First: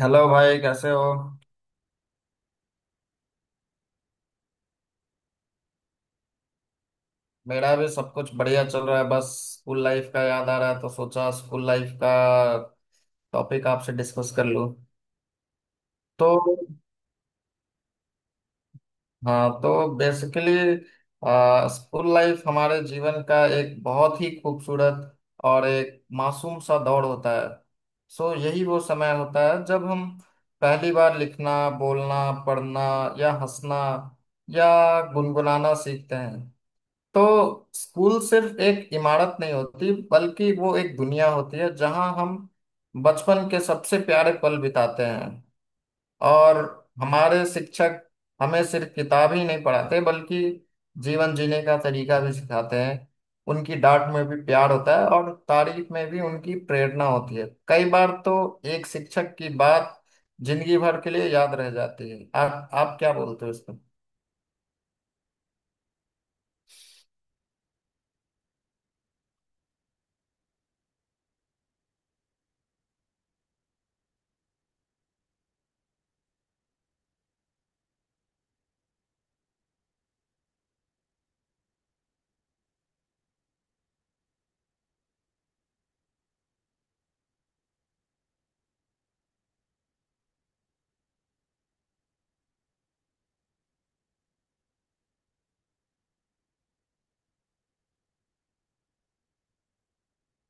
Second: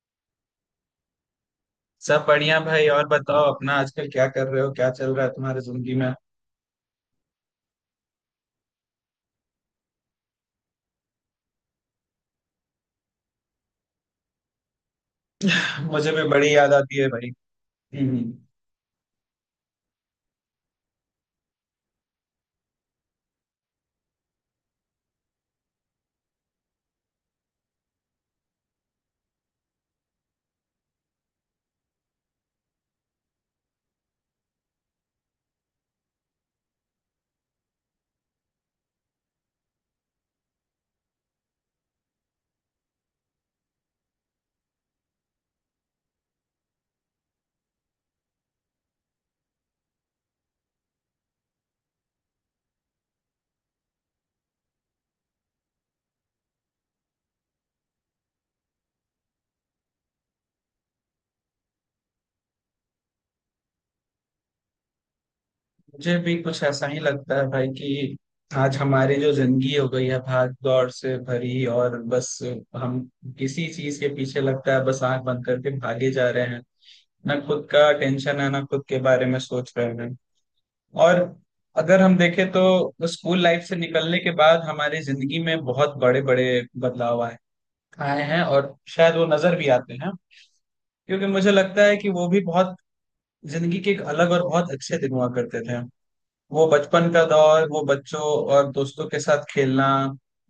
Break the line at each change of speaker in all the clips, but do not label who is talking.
Hello भाई कैसे हो।
सब बढ़िया भाई। और बताओ अपना आजकल क्या कर रहे हो, क्या चल रहा है तुम्हारी जिंदगी में।
मेरा भी सब कुछ बढ़िया चल रहा है। बस स्कूल लाइफ का याद आ रहा है तो सोचा स्कूल लाइफ का टॉपिक आपसे डिस्कस कर लूं।
मुझे भी
तो
बड़ी याद आती है भाई। हम्म।
हाँ तो बेसिकली स्कूल लाइफ हमारे जीवन का एक बहुत ही खूबसूरत और एक मासूम सा दौर होता है। सो यही वो समय होता है जब हम पहली बार लिखना, बोलना, पढ़ना या हंसना या गुनगुनाना सीखते हैं। तो स्कूल सिर्फ एक इमारत नहीं होती, बल्कि वो एक दुनिया होती है जहां हम बचपन के सबसे प्यारे पल बिताते हैं। और हमारे शिक्षक हमें सिर्फ किताब ही नहीं पढ़ाते बल्कि जीवन जीने का तरीका भी सिखाते हैं। उनकी डांट में भी प्यार होता है और तारीफ में भी उनकी प्रेरणा होती है। कई बार तो एक शिक्षक की बात जिंदगी भर के लिए याद रह जाती है। आप क्या बोलते हो इस पर?
मुझे भी कुछ ऐसा ही लगता है भाई कि आज हमारी जो जिंदगी हो गई है भाग दौड़ से भरी, और बस हम किसी चीज के पीछे लगता है बस आंख बंद करके भागे जा रहे हैं। ना खुद का टेंशन है, ना खुद के बारे में सोच रहे हैं। और अगर हम देखें तो स्कूल लाइफ से निकलने के बाद हमारी जिंदगी में बहुत बड़े बड़े बदलाव आए आए हैं, और शायद वो नजर भी आते हैं। क्योंकि मुझे लगता है कि वो भी बहुत जिंदगी के एक अलग और बहुत अच्छे दिन हुआ करते थे। वो बचपन का दौर, वो बच्चों और दोस्तों के साथ खेलना,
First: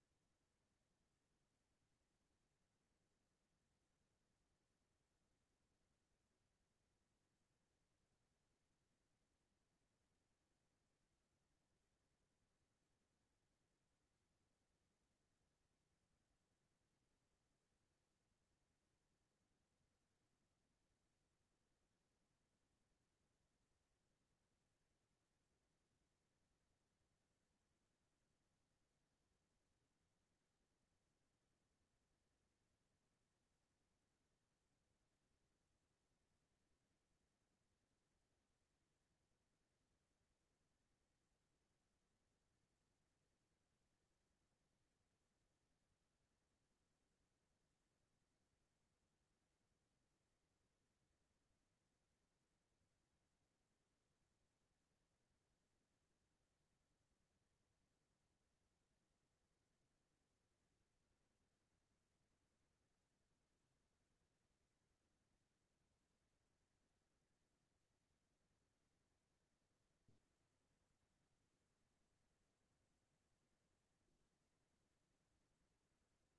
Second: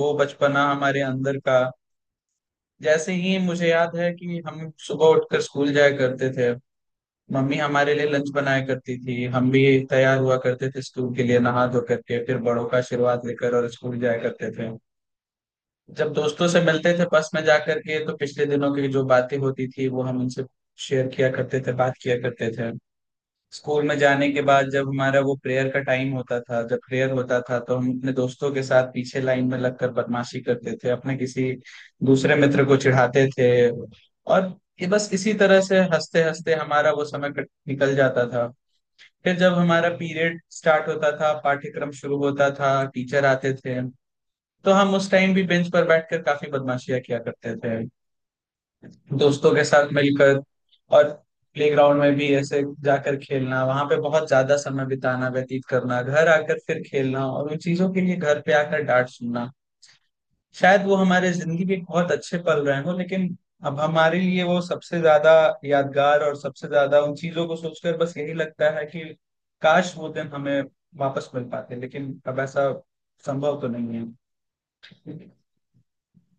वो बचपना हमारे अंदर का। जैसे ही मुझे याद है कि हम सुबह उठकर स्कूल जाया करते थे। मम्मी हमारे लिए लंच बनाया करती थी। हम भी तैयार हुआ करते थे स्कूल के लिए, नहा धो करके, फिर बड़ों का आशीर्वाद लेकर, और स्कूल जाया करते थे। जब दोस्तों से मिलते थे बस में जाकर के, तो पिछले दिनों की जो बातें होती थी वो हम उनसे शेयर किया करते थे, बात किया करते थे। स्कूल में जाने के बाद जब हमारा वो प्रेयर का टाइम होता था, जब प्रेयर होता था, तो हम अपने दोस्तों के साथ पीछे लाइन में लगकर बदमाशी करते थे, अपने किसी दूसरे मित्र को चिढ़ाते थे। और ये बस इसी तरह से हंसते हंसते हमारा वो समय निकल जाता था। फिर जब हमारा पीरियड स्टार्ट होता था, पाठ्यक्रम शुरू होता था, टीचर आते थे, तो हम उस टाइम भी बेंच पर बैठकर काफी बदमाशियां किया करते थे दोस्तों के साथ मिलकर। और प्लेग्राउंड में भी ऐसे जाकर खेलना, वहां पे बहुत ज्यादा समय बिताना, व्यतीत करना, घर आकर फिर खेलना, और उन चीजों के लिए घर पे आकर डांट सुनना। शायद वो हमारे जिंदगी के बहुत अच्छे पल रहे हों, लेकिन अब हमारे लिए वो सबसे ज्यादा यादगार, और सबसे ज्यादा उन चीजों को सोचकर बस यही लगता है कि काश वो दिन हमें वापस मिल पाते, लेकिन अब ऐसा संभव तो नहीं है।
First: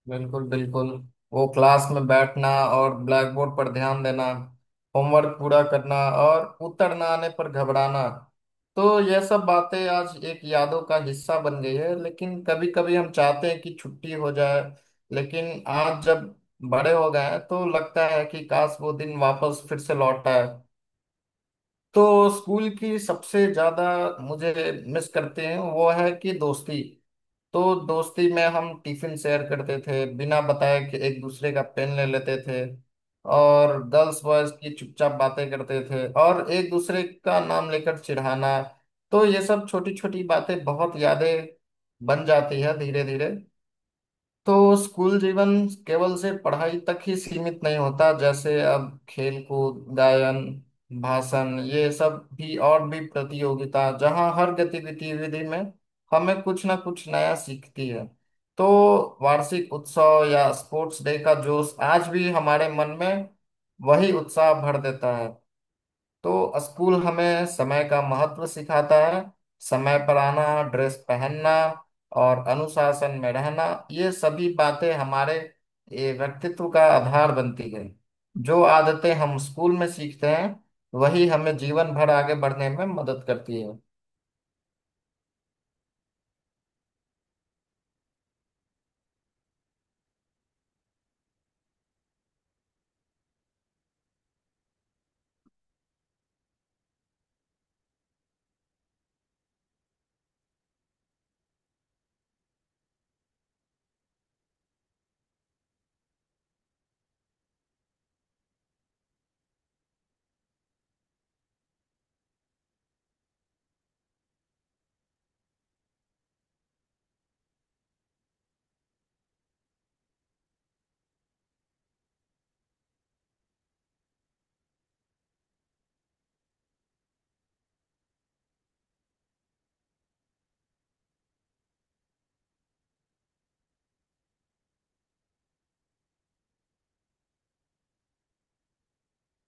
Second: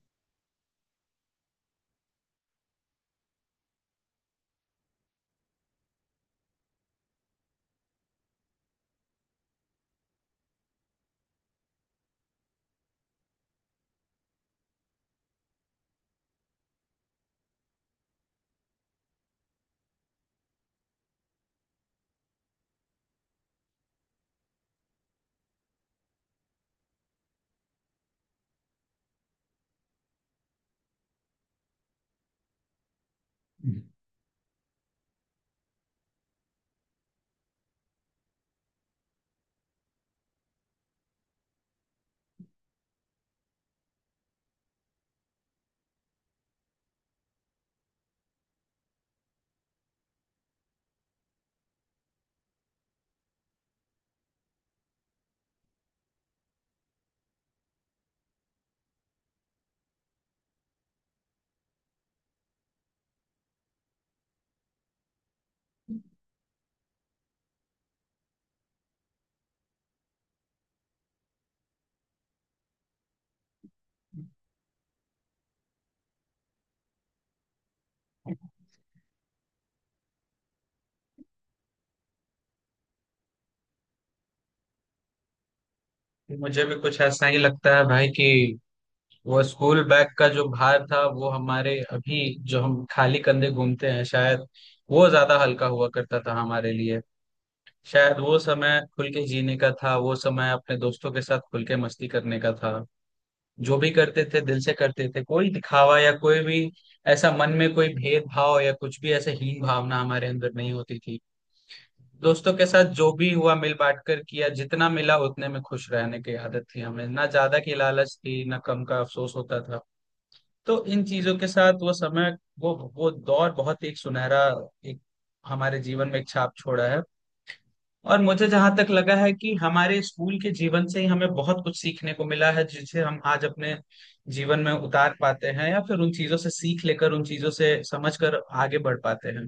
बिल्कुल, बिल्कुल। वो क्लास में बैठना और ब्लैक बोर्ड पर ध्यान देना, होमवर्क पूरा करना और उत्तर ना आने पर घबराना, तो यह सब बातें आज एक यादों का हिस्सा बन गई है। लेकिन कभी कभी हम चाहते हैं कि छुट्टी हो जाए, लेकिन आज जब बड़े हो गए हैं तो लगता है कि काश वो दिन वापस फिर से लौट आए। तो स्कूल की सबसे ज्यादा मुझे मिस करते हैं वो है कि दोस्ती। तो दोस्ती में हम टिफिन शेयर करते थे, बिना बताए कि एक दूसरे का पेन ले लेते थे और गर्ल्स बॉयज की चुपचाप बातें करते थे और एक दूसरे का नाम लेकर चिढ़ाना। तो ये सब छोटी छोटी बातें बहुत यादें बन जाती है धीरे धीरे। तो स्कूल जीवन केवल से पढ़ाई तक ही सीमित नहीं होता, जैसे अब खेल कूद, गायन, भाषण, ये सब भी और भी प्रतियोगिता जहाँ हर गतिविधि विधि में हमें कुछ ना कुछ नया सीखती है। तो वार्षिक उत्सव या स्पोर्ट्स डे का जोश आज भी हमारे मन में वही उत्साह भर देता है। तो स्कूल हमें समय का महत्व सिखाता है। समय पर आना, ड्रेस पहनना और अनुशासन में रहना, ये सभी बातें हमारे ये व्यक्तित्व का आधार बनती है। जो आदतें हम स्कूल में सीखते हैं वही हमें जीवन भर आगे बढ़ने में मदद करती है।
मुझे भी कुछ ऐसा ही लगता है भाई कि वो स्कूल बैग का जो भार था, वो हमारे अभी जो हम खाली कंधे घूमते हैं, शायद वो ज्यादा हल्का हुआ करता था हमारे लिए। शायद वो समय खुल के जीने का था, वो समय अपने दोस्तों के साथ खुल के मस्ती करने का था। जो भी करते थे दिल से करते थे, कोई दिखावा या कोई भी ऐसा मन में कोई भेदभाव या कुछ भी ऐसे हीन भावना हमारे अंदर नहीं होती थी। दोस्तों के साथ जो भी हुआ मिल बांट कर किया, जितना मिला उतने में खुश रहने की आदत थी हमें, ना ज्यादा की लालच थी, ना कम का अफसोस होता था। तो इन चीजों के साथ वो समय, वो दौर बहुत ही एक सुनहरा, एक हमारे जीवन में एक छाप छोड़ा है। और मुझे जहां तक लगा है कि हमारे स्कूल के जीवन से ही हमें बहुत कुछ सीखने को मिला है, जिसे हम आज अपने जीवन में उतार पाते हैं, या फिर उन चीजों से सीख लेकर, उन चीजों से समझ कर आगे बढ़ पाते हैं।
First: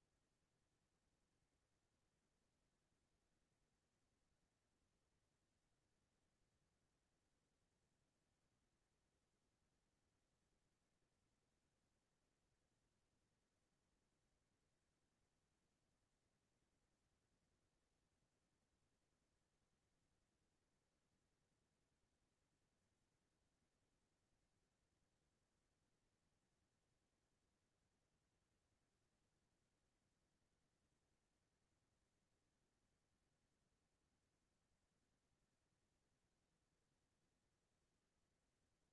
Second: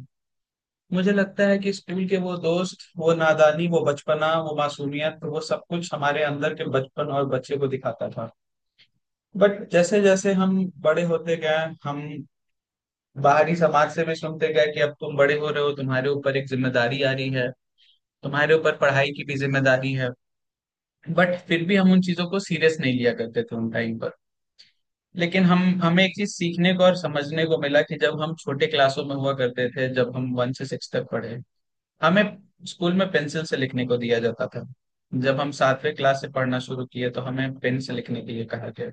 मुझे लगता है कि स्कूल के वो दोस्त, वो नादानी, वो बचपना, वो मासूमियत, वो सब कुछ हमारे अंदर के बचपन और बच्चे को दिखाता था। बट जैसे जैसे हम बड़े होते गए, हम बाहरी समाज से भी सुनते गए कि अब तुम बड़े हो रहे हो, तुम्हारे ऊपर एक जिम्मेदारी आ रही है, तुम्हारे ऊपर पढ़ाई की भी जिम्मेदारी है। बट फिर भी हम उन चीजों को सीरियस नहीं लिया करते थे उन टाइम पर। लेकिन हम हमें एक चीज सीखने को और समझने को मिला कि जब हम छोटे क्लासों में हुआ करते थे, जब हम वन से सिक्स तक पढ़े, हमें स्कूल में पेंसिल से लिखने को दिया जाता था। जब हम सातवें क्लास से पढ़ना शुरू किए, तो हमें पेन से लिखने के लिए कहा गया।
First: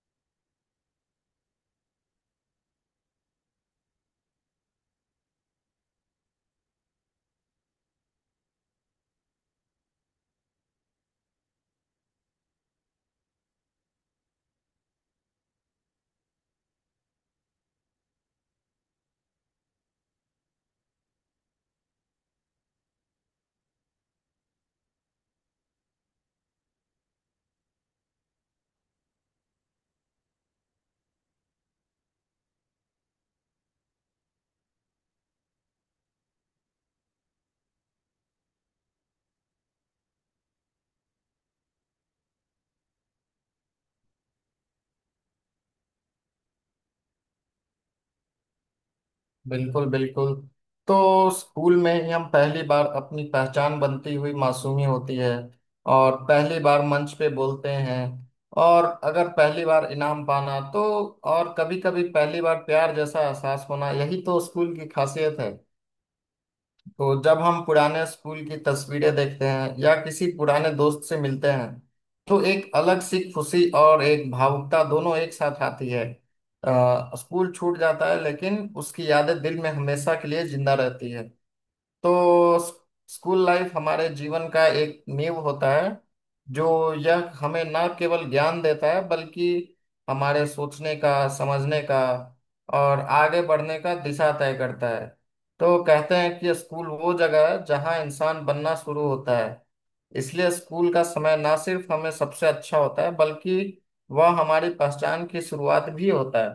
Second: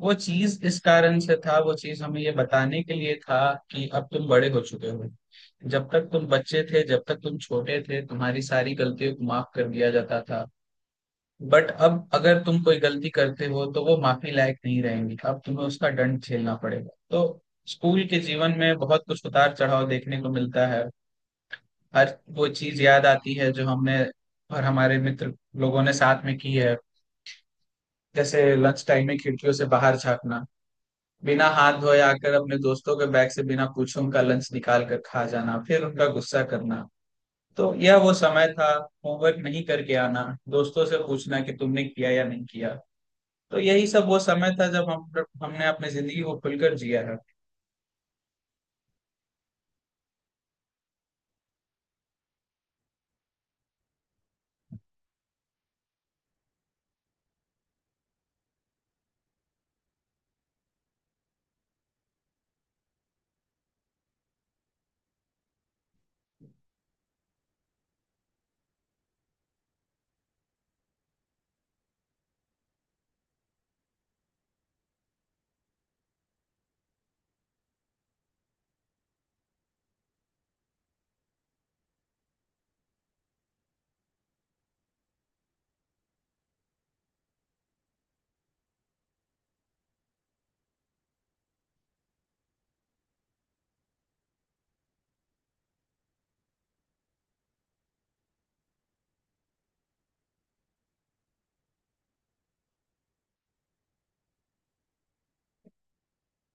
वो चीज इस कारण से था, वो चीज हमें ये बताने के लिए था कि अब तुम बड़े हो चुके हो। जब तक तुम बच्चे थे, जब तक तुम छोटे थे, तुम्हारी सारी गलतियों को माफ कर दिया जाता था। बट अब अगर तुम कोई गलती करते हो, तो वो माफी लायक नहीं रहेंगी, अब तुम्हें उसका दंड झेलना पड़ेगा। तो स्कूल के जीवन में बहुत कुछ उतार चढ़ाव देखने को मिलता है। हर वो चीज याद आती है जो हमने और हमारे मित्र लोगों ने साथ में की है। जैसे लंच टाइम में खिड़कियों से बाहर झांकना, बिना हाथ धोए आकर अपने दोस्तों के बैग से बिना पूछे उनका लंच निकाल कर खा जाना, फिर उनका गुस्सा करना। तो यह वो समय था, होमवर्क नहीं करके आना, दोस्तों से पूछना कि तुमने किया या नहीं किया। तो यही सब वो समय था जब हम हमने अपनी जिंदगी को खुलकर जिया है।
बिल्कुल, बिल्कुल। तो स्कूल में ही हम पहली बार अपनी पहचान बनती हुई मासूमी होती है और पहली बार मंच पे बोलते हैं और अगर पहली बार इनाम पाना तो और कभी कभी पहली बार प्यार जैसा एहसास होना, यही तो स्कूल की खासियत है। तो जब हम पुराने स्कूल की तस्वीरें देखते हैं या किसी पुराने दोस्त से मिलते हैं तो एक अलग सी खुशी और एक भावुकता दोनों एक साथ आती है। स्कूल छूट जाता है लेकिन उसकी यादें दिल में हमेशा के लिए जिंदा रहती है। तो स्कूल लाइफ हमारे जीवन का एक नींव होता है। जो यह हमें ना केवल ज्ञान देता है बल्कि हमारे सोचने का, समझने का और आगे बढ़ने का दिशा तय करता है। तो कहते हैं कि स्कूल वो जगह है जहाँ इंसान बनना शुरू होता है। इसलिए स्कूल का समय ना सिर्फ हमें सबसे अच्छा होता है बल्कि वह हमारी पहचान की शुरुआत भी होता है।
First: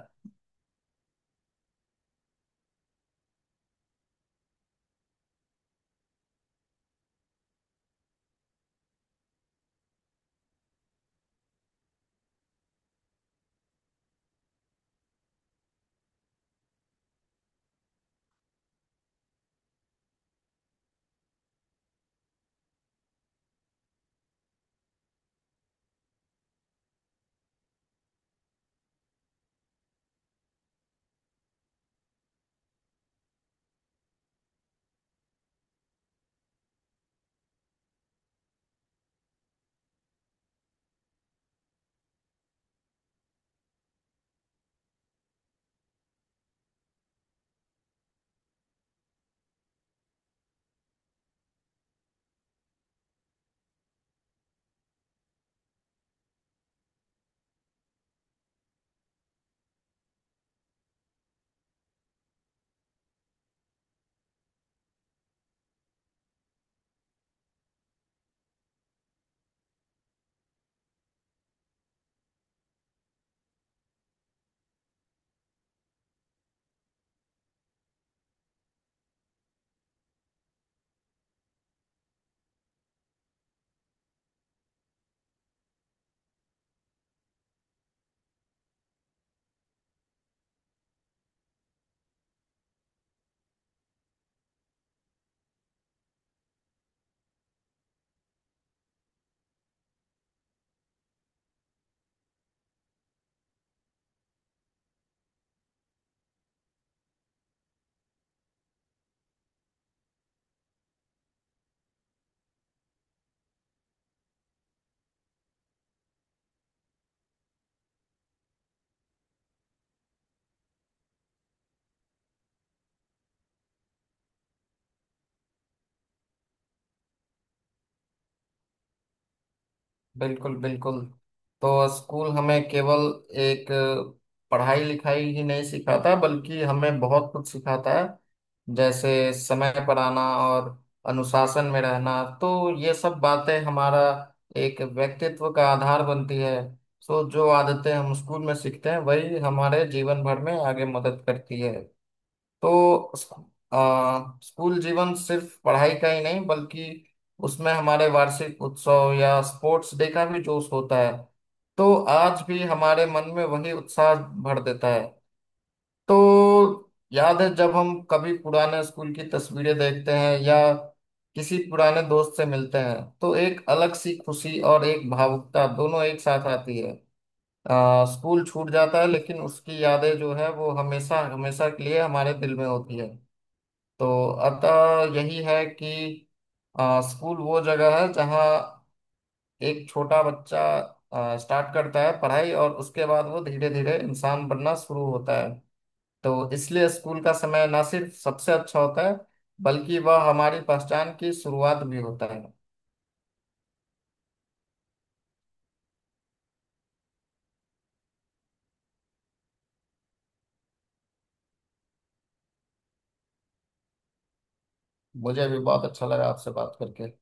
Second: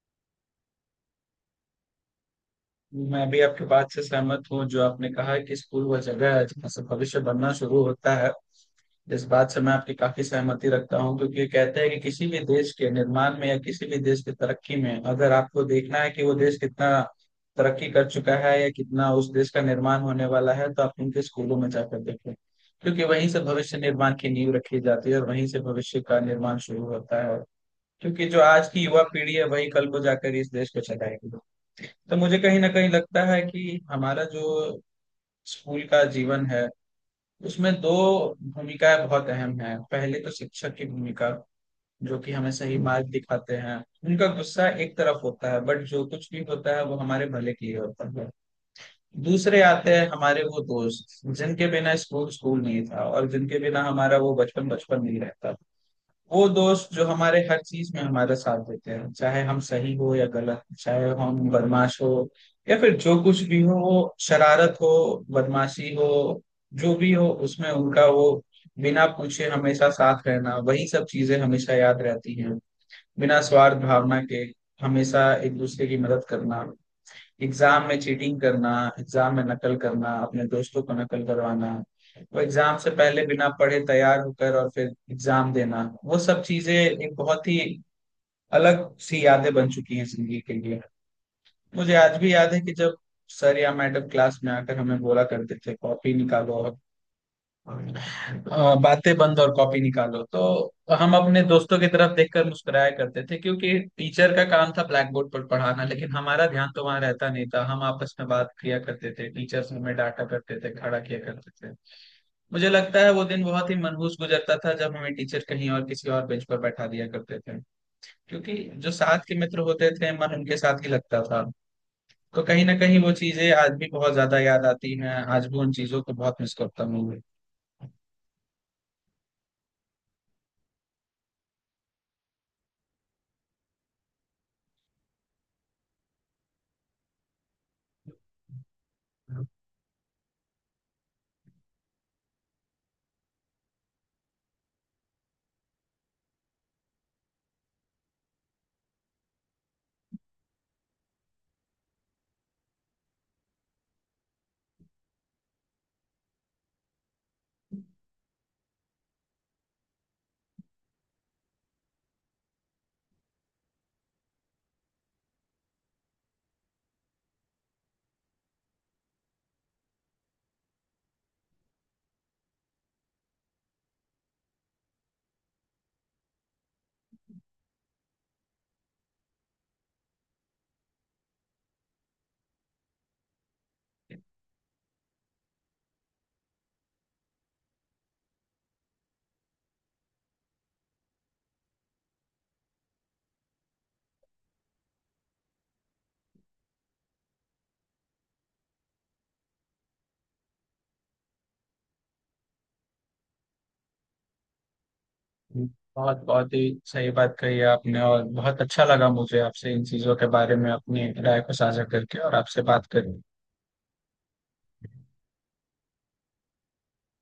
मैं भी आपके बात से सहमत हूँ जो आपने कहा कि स्कूल वह जगह है जहाँ से भविष्य बनना शुरू होता है। इस बात से मैं आपकी काफी सहमति रखता हूँ, क्योंकि कहते हैं कि किसी भी देश के निर्माण में या किसी भी देश की तरक्की में अगर आपको देखना है कि वो देश कितना तरक्की कर चुका है या कितना उस देश का निर्माण होने वाला है, तो आप उनके स्कूलों में जाकर देखें, क्योंकि वहीं से भविष्य निर्माण की नींव रखी जाती है और वहीं से भविष्य का निर्माण शुरू होता है। क्योंकि जो आज की युवा पीढ़ी है वही कल को जाकर इस देश को चलाएगी। तो मुझे कहीं ना कहीं लगता है कि हमारा जो स्कूल का जीवन है, उसमें दो भूमिकाएं बहुत अहम हैं। पहले तो शिक्षक की भूमिका, जो कि हमें सही मार्ग दिखाते हैं। उनका गुस्सा एक तरफ होता है, बट जो कुछ भी होता है वो हमारे भले के लिए होता है। दूसरे आते हैं हमारे वो दोस्त, जिनके बिना स्कूल स्कूल नहीं था और जिनके बिना हमारा वो बचपन बचपन नहीं रहता। वो दोस्त जो हमारे हर चीज में हमारा साथ देते हैं, चाहे हम सही हो या गलत, चाहे हम बदमाश हो या फिर जो कुछ भी हो, वो शरारत हो, बदमाशी हो, जो भी हो उसमें उनका वो बिना पूछे हमेशा साथ रहना, वही सब चीजें हमेशा याद रहती हैं। बिना स्वार्थ भावना के हमेशा एक दूसरे की मदद करना, एग्जाम में चीटिंग करना, एग्जाम में नकल करना, अपने दोस्तों को नकल करवाना, वो एग्जाम से पहले बिना पढ़े तैयार होकर और फिर एग्जाम देना, वो सब चीजें एक बहुत ही अलग सी यादें बन चुकी हैं जिंदगी के लिए। मुझे आज भी याद है कि जब सर या मैडम क्लास में आकर हमें बोला करते थे कॉपी निकालो और बातें बंद और कॉपी निकालो, तो हम अपने दोस्तों की तरफ देखकर मुस्कुराया करते थे, क्योंकि टीचर का काम था ब्लैक बोर्ड पर पढ़ाना, लेकिन हमारा ध्यान तो वहां रहता नहीं था, हम आपस में बात किया करते थे। टीचर्स हमें डांटा करते थे, खड़ा किया करते थे। मुझे लगता है वो दिन बहुत ही मनहूस गुजरता था जब हमें टीचर कहीं और किसी और बेंच पर बैठा दिया करते थे, क्योंकि जो साथ के मित्र होते थे, मन उनके साथ ही लगता था। तो कहीं ना कहीं वो चीजें आज भी बहुत ज्यादा याद आती हैं, आज भी उन चीजों को बहुत मिस करता हूँ।
बिल्कुल, बिल्कुल। तो स्कूल हमें केवल एक पढ़ाई लिखाई ही नहीं सिखाता बल्कि हमें बहुत कुछ सिखाता है। जैसे समय पर आना और अनुशासन में रहना, तो ये सब बातें हमारा एक व्यक्तित्व का आधार बनती है। तो जो आदतें हम स्कूल में सीखते हैं वही हमारे जीवन भर में आगे मदद करती है। तो स्कू- स्कूल जीवन सिर्फ पढ़ाई का ही नहीं बल्कि उसमें हमारे वार्षिक उत्सव या स्पोर्ट्स डे का भी जोश होता है। तो आज भी हमारे मन में वही उत्साह भर देता है। तो याद है जब हम कभी पुराने स्कूल की तस्वीरें देखते हैं या किसी पुराने दोस्त से मिलते हैं तो एक अलग सी खुशी और एक भावुकता दोनों एक साथ आती है। स्कूल छूट जाता है लेकिन उसकी यादें जो है वो हमेशा हमेशा के लिए हमारे दिल में होती है। तो अतः यही है कि स्कूल वो जगह है जहाँ एक छोटा बच्चा स्टार्ट करता है पढ़ाई और उसके बाद वो धीरे धीरे इंसान बनना शुरू होता है। तो इसलिए स्कूल का समय ना सिर्फ सबसे अच्छा होता है बल्कि वह हमारी पहचान की शुरुआत भी होता है।
बहुत बहुत ही सही बात कही आपने, और बहुत अच्छा लगा मुझे आपसे इन चीजों के बारे में अपनी राय को साझा करके और आपसे बात करके।
मुझे भी बहुत अच्छा लगा आपसे बात करके।